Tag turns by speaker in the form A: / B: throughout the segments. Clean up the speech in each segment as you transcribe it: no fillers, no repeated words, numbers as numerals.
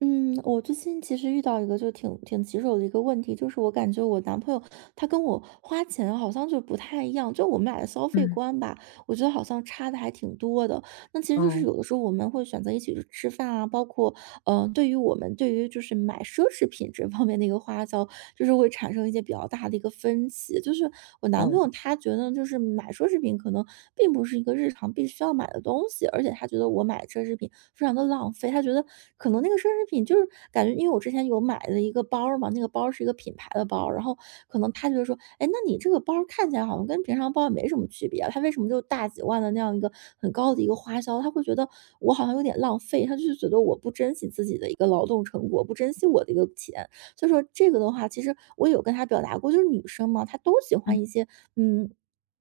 A: 嗯，我最近其实遇到一个就挺棘手的一个问题，就是我感觉我男朋友他跟我花钱好像就不太一样，就我们俩的消费
B: 嗯，
A: 观吧，我觉得好像差的还挺多的。那其实就是
B: 哦，
A: 有的时候我们会选择一起去吃饭啊，包括对于我们对于就是买奢侈品这方面的一个花销，就是会产生一些比较大的一个分歧。就是我男
B: 哦，
A: 朋友他觉得就是买奢侈品可能并不是一个日常必须要买的东西，而且他觉得我买奢侈品非常的浪费，他觉得可能那个奢侈品就是感觉因为我之前有买了一个包儿嘛，那个包儿是一个品牌的包儿然后可能他就说："哎，那你这个包儿看起来好像跟平常包也没什么区别啊，它为什么就大几万的那样一个很高的一个花销？"他会觉得我好像有点浪费，他就是觉得我不珍惜自己的一个劳动成果，不珍惜我的一个钱。所以说这个的话，其实我有跟他表达过，就是女生嘛，她都喜欢
B: 嗯
A: 一些，嗯，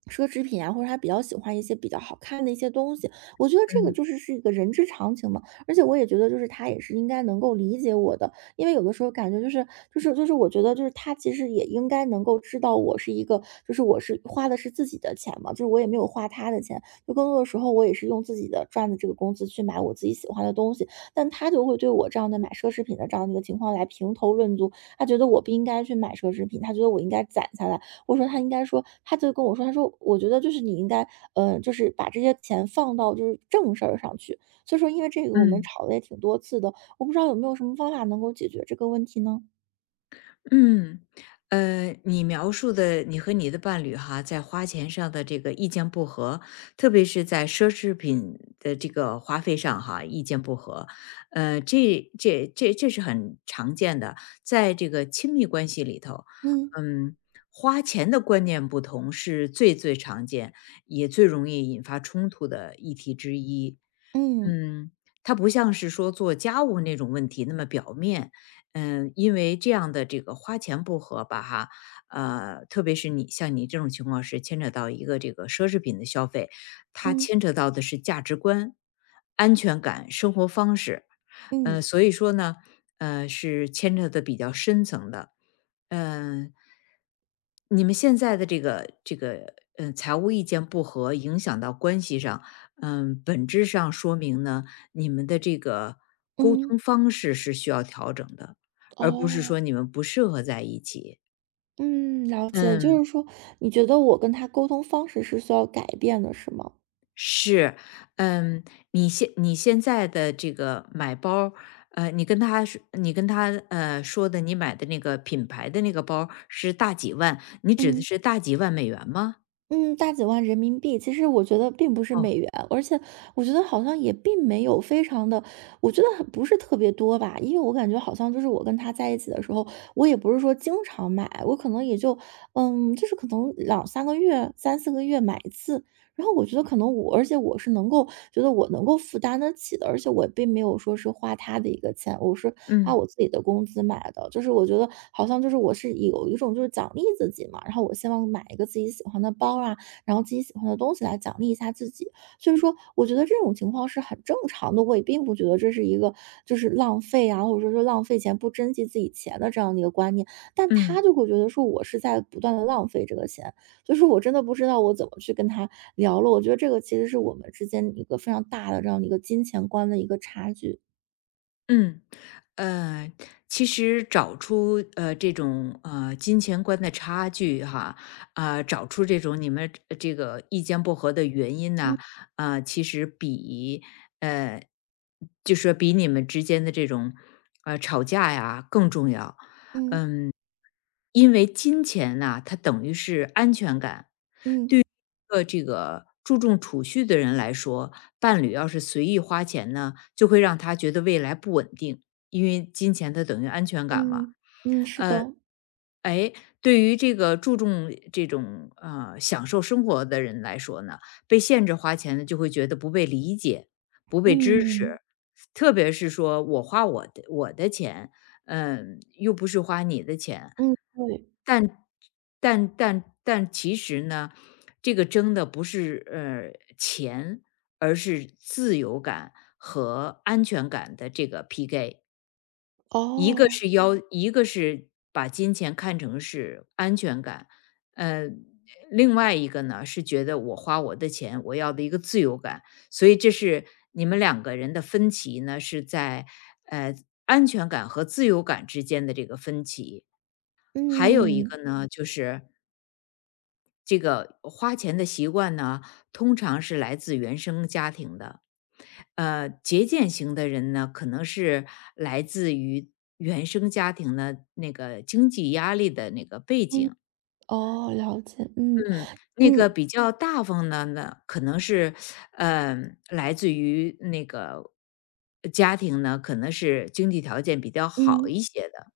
A: 奢侈品啊，或者他比较喜欢一些比较好看的一些东西，我觉得这个
B: 嗯
A: 就是一个人之常情嘛。而且我也觉得，就是他也是应该能够理解我的，因为有的时候感觉就是我觉得就是他其实也应该能够知道我是一个，就是我是花的是自己的钱嘛，就是我也没有花他的钱，就更多的时候我也是用自己的赚的这个工资去买我自己喜欢的东西，但他就会对我这样的买奢侈品的这样的一个情况来评头论足，他觉得我不应该去买奢侈品，他觉得我应该攒下来。我说他应该说他就跟我说，他说我觉得就是你应该，就是把这些钱放到就是正事儿上去。所以说，因为这个我们
B: 嗯
A: 吵了也挺多次的，我不知道有没有什么方法能够解决这个问题呢？
B: 嗯，你描述的你和你的伴侣哈，在花钱上的这个意见不合，特别是在奢侈品的这个花费上哈，意见不合，这是很常见的，在这个亲密关系里头。
A: 嗯
B: 嗯，花钱的观念不同是最最常见，也最容易引发冲突的议题之一。
A: 嗯
B: 嗯，它不像是说做家务那种问题那么表面。嗯，因为这样的这个花钱不合吧，哈，特别是你像你这种情况是牵扯到一个这个奢侈品的消费，它
A: 嗯
B: 牵扯到的是价值观、安全感、生活方式，
A: 嗯
B: 所以说呢，是牵扯的比较深层的。嗯，你们现在的这个嗯，财务意见不合，影响到关系上，嗯，本质上说明呢，你们的这个沟
A: 嗯，
B: 通方式是需要调整的，而不是
A: 哦。
B: 说你们不适合在一起。
A: 嗯，了解，就
B: 嗯，
A: 是说你觉得我跟他沟通方式是需要改变的，是吗？
B: 是，嗯，你现在的这个买包儿，你跟他说，你跟他说的，你买的那个品牌的那个包儿是大几万，你指的
A: 嗯。
B: 是大几万美元吗？
A: 嗯，大几万人民币，其实我觉得并不是
B: 哦，
A: 美元，而且我觉得好像也并没有非常的，我觉得很不是特别多吧，因为我感觉好像就是我跟他在一起的时候，我也不是说经常买，我可能也就，就是可能两三个月、三四个月买一次，然后我觉得可能我而且我是能够觉得我能够负担得起的，而且我并没有说是花他的一个钱，我是花
B: 嗯。
A: 我自己的工资买的。就是我觉得好像就是我是有一种就是奖励自己嘛，然后我希望买一个自己喜欢的包啊，然后自己喜欢的东西来奖励一下自己。所以说，我觉得这种情况是很正常的，我也并不觉得这是一个就是浪费啊，或者说是浪费钱不珍惜自己钱的这样的一个观念。但他
B: 嗯
A: 就会觉得说我是在不断的浪费这个钱，就是我真的不知道我怎么去跟他聊了，我觉得这个其实是我们之间一个非常大的这样的一个金钱观的一个差距。
B: 嗯，呃，其实找出这种金钱观的差距哈，啊、找出这种你们这个意见不合的原因
A: 嗯
B: 呢，啊、其实比呃就说比你们之间的这种吵架呀更重要。
A: 嗯
B: 嗯，因为金钱呐、它等于是安全感，
A: 嗯
B: 这个注重储蓄的人来说，伴侣要是随意花钱呢，就会让他觉得未来不稳定，因为金钱它等于安全感嘛。
A: 嗯嗯，是
B: 呃，
A: 的。
B: 哎，对于这个注重这种享受生活的人来说呢，被限制花钱呢，就会觉得不被理解、不被支持。
A: 嗯
B: 特别是说我花我的钱，嗯，又不是花你的钱，
A: 嗯，对。
B: 但但其实呢，这个争的不是钱，而是自由感和安全感的这个 PK。
A: 哦。
B: 一个是把金钱看成是安全感，呃，另外一个呢是觉得我花我的钱，我要的一个自由感，所以这是你们两个人的分歧呢，是在呃安全感和自由感之间的这个分歧。还有一
A: 嗯
B: 个呢，就是这个花钱的习惯呢，通常是来自原生家庭的。节俭型的人呢，可能是来自于原生家庭的那个经济压力的那个背
A: 嗯，
B: 景。
A: 哦，了解。嗯
B: 嗯，那个
A: 嗯
B: 比较大方的呢，可能是，呃，来自于那个家庭呢，可能是经济条件比较好
A: 嗯
B: 一些的。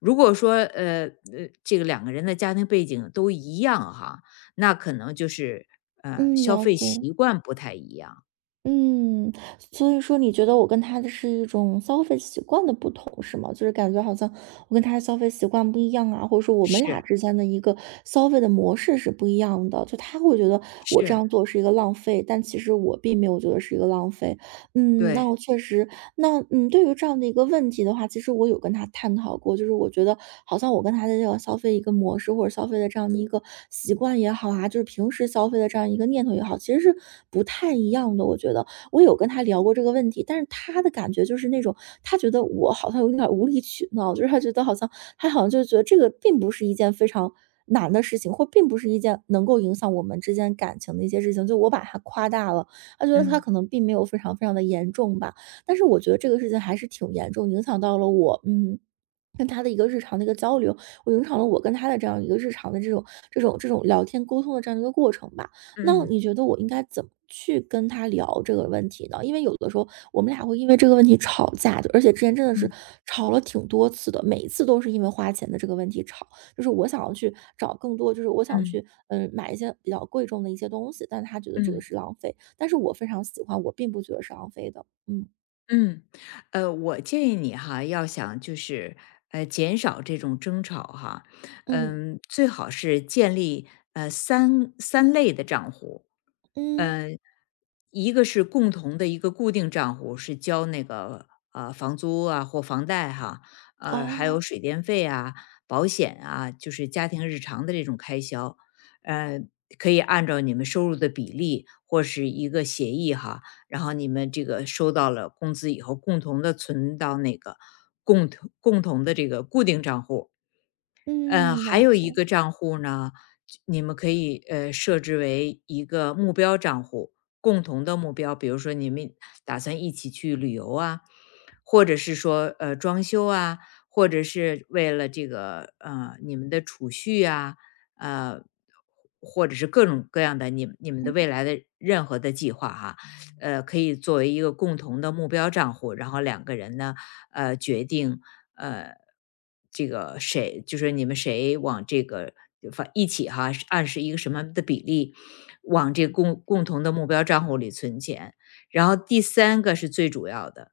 B: 如果说这个两个人的家庭背景都一样哈，那可能就是
A: 嗯，
B: 消
A: 了
B: 费
A: 解。
B: 习惯不太一样，
A: 嗯，所以说你觉得我跟他的是一种消费习惯的不同，是吗？就是感觉好像我跟他的消费习惯不一样啊，或者说我们俩
B: 是
A: 之间的一个消费的模式是不一样的。就他会觉得我这
B: 是，
A: 样做是一个浪费，但其实我并没有觉得是一个浪费。嗯，那
B: 对，
A: 我确实那嗯，对于这样的一个问题的话，其实我有跟他探讨过，就是我觉得好像我跟他的这个消费一个模式，或者消费的这样的一个习惯也好啊，就是平时消费的这样一个念头也好，其实是不太一样的。我觉得我有跟他聊过这个问题，但是他的感觉就是那种他觉得我好像有点无理取闹，就是他觉得好像他好像就觉得这个并不是一件非常。难的事情，或并不是一件能够影响我们之间感情的一些事情，就我把它夸大了，他觉得他
B: 嗯
A: 可能并没有非常非常的严重吧，但是我觉得这个事情还是挺严重，影响到了我，嗯，跟他的一个日常的一个交流，我影响了我跟他的这样一个日常的这种这种聊天沟通的这样一个过程吧。那
B: 嗯
A: 你觉得我应该怎么去跟他聊这个问题呢？因为有的时候我们俩会因为这个问题吵架，就而且之前真的是
B: 嗯
A: 吵了挺多次的，每一次都是因为花钱的这个问题吵。就是我想要去找更多，就是我想
B: 嗯
A: 去买一些比较贵重的一些东西，但是他觉得这
B: 嗯
A: 个
B: 嗯，
A: 是浪费，但是我非常喜欢，我并不觉得是浪费的，嗯。
B: 嗯我建议你哈，要想就是减少这种争吵哈，
A: 嗯，
B: 嗯，最好是建立三类的账户，
A: 嗯，
B: 嗯一个是共同的一个固定账户，是交那个房租啊或房贷哈，还有
A: 哦，
B: 水电费啊、保险啊，就是家庭日常的这种开销，呃，可以按照你们收入的比例或是一个协议哈，然后你们这个收到了工资以后，共同的存到那个共同的这个固定账户。
A: 嗯，
B: 还
A: 了
B: 有一
A: 解，
B: 个账户呢，你们可以设置为一个目标账户，共同的目标，比如说你们打算一起去旅游啊，或者是说装修啊，或者是为了这个你们的储蓄啊，呃，或者是各种各样的你们的未来的任何的计划哈、可以作为一个共同的目标账户，然后两个人呢，决定，呃，这个谁就是你们谁往这个反一起哈，按是一个什么的比例往这共同的目标账户里存钱。然后第三个是最主要的，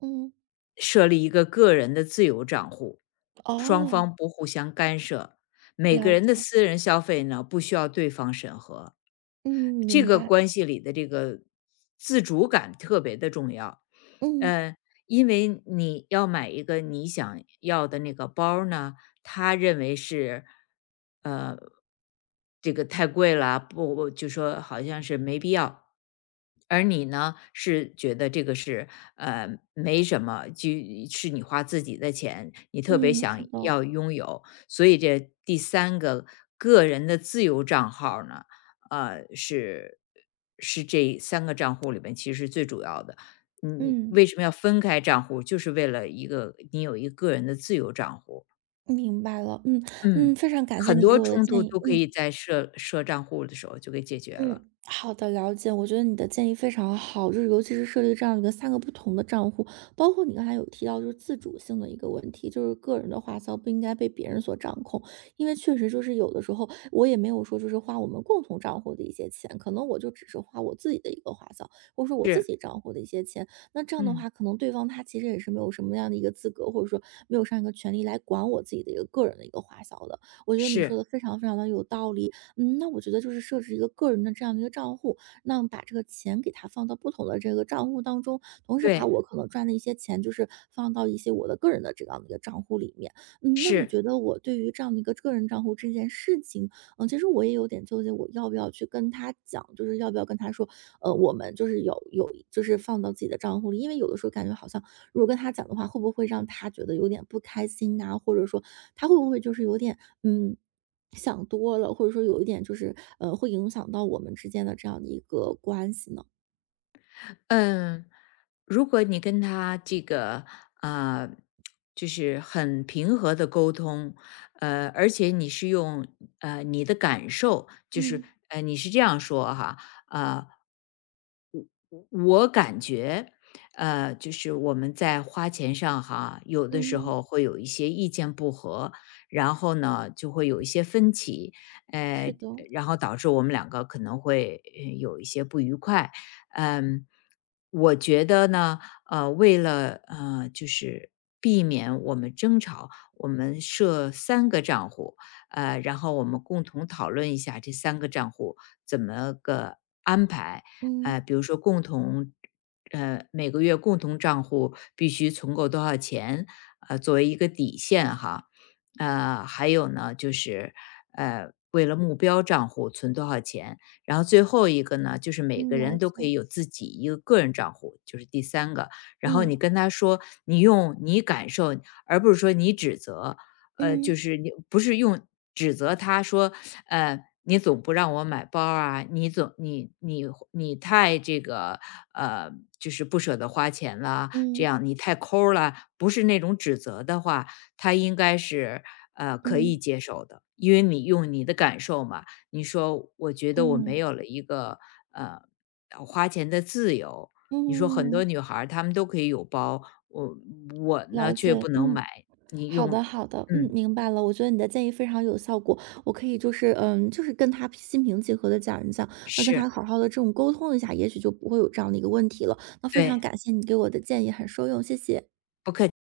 A: 嗯，
B: 设立一个个人的自由账户，双
A: 哦，
B: 方不互相干涉，每个
A: 了
B: 人的
A: 解，
B: 私人消费呢不需要对方审核。
A: 嗯，
B: 这
A: 明
B: 个
A: 白，
B: 关系里的这个自主感特别的重要。
A: 嗯，
B: 呃，因为你要买一个你想要的那个包儿呢，他认为是，呃，这个太贵了，不，不就说好像是没必要。而你呢，是觉得这个是没什么，就是你花自己的钱，你特别
A: 嗯，是
B: 想
A: 的，
B: 要拥有，所以这第三个个人的自由账号呢，呃，是是这三个账户里面其实是最主要的。你
A: 嗯，
B: 为什么要分开账户，就是为了一个你有一个个人的自由账户。
A: 明白了，嗯，嗯，
B: 嗯，
A: 非常感谢
B: 很
A: 你给
B: 多
A: 我的
B: 冲
A: 建
B: 突
A: 议，
B: 都可以
A: 嗯。
B: 在设账户的时候就给解决了。
A: 嗯，好的，了解。我觉得你的建议非常好，就是尤其是设立这样一个三个不同的账户，包括你刚才有提到就是自主性的一个问题，就是个人的花销不应该被别人所掌控，因为确实就是有的时候我也没有说就是花我们共同账户的一些钱，可能我就只是花我自己的一个花销，或者说我自
B: 是，
A: 己账户的一些钱，那这样的
B: 嗯，
A: 话，可能对方他其实也是没有什么样的一个资格，或者说没有上一个权利来管我自己的一个个人的一个花销的。我觉得你说
B: 是，
A: 的非常非常的有道理。嗯，那我觉得就是设置一个个人的这样的一个账户，那把这个钱给他放到不同的这个账户当中，同时把
B: 对，
A: 我可能赚的一些钱，就是放到一些我的个人的这样的一个账户里面。嗯，那你
B: 是。
A: 觉得我对于这样的一个个人账户这件事情，嗯，其实我也有点纠结，我要不要去跟他讲，就是要不要跟他说，我们就是有就是放到自己的账户里，因为有的时候感觉好像如果跟他讲的话，会不会让他觉得有点不开心呐、或者说他会不会就是有点嗯。想多了，或者说有一点就是，会影响到我们之间的这样的一个关系呢？
B: 嗯，如果你跟他这个啊，就是很平和的沟通，而且你是用你的感受，就是
A: 嗯
B: 你是这样说哈，啊、我感觉，就是我们在花钱上哈，有的时
A: 嗯，
B: 候会有一些意见不合，然后呢，就会有一些分歧，
A: 是
B: 呃，
A: 的，
B: 然后导致我们两个可能会有一些不愉快。嗯，我觉得呢，为了就是避免我们争吵，我们设三个账户，然后我们共同讨论一下这三个账户怎么个安排。
A: 嗯
B: 比如说共同每个月共同账户必须存够多少钱，作为一个底线哈。还有呢，就是为了目标账户存多少钱，然后最后一个呢，就是每
A: 嗯，
B: 个
A: 了
B: 人都
A: 解。
B: 可以有自己一个个人账户，就是第三个。然后你
A: 嗯
B: 跟他说，你用你感受，而不是说你指责，就
A: 嗯
B: 是你不是用指责他说，你总不让我买包儿啊，你总你你你太这个，呃，就是不舍得花钱了，这
A: 嗯
B: 样你太抠儿了，不是那种指责的话，他应该是可以
A: 嗯
B: 接受的，因为你用你的感受嘛，你说我觉得我没
A: 嗯
B: 有了一个呃花钱的自由，你说很多
A: 嗯，
B: 女孩儿她们都可以有包，我我呢
A: 了
B: 却
A: 解。
B: 不能买，
A: 嗯。
B: 你
A: 好的，
B: 用
A: 好的，嗯，
B: 嗯，
A: 明白了。我觉得你的建议非常有效果，我可以就是，嗯，就是跟他心平气和的讲一讲，那跟他
B: 是，
A: 好好的这种沟通一下，也许就不会有这样的一个问题了。那非常
B: 对，
A: 感谢你给我的建议，很受用，谢谢。
B: 不客气。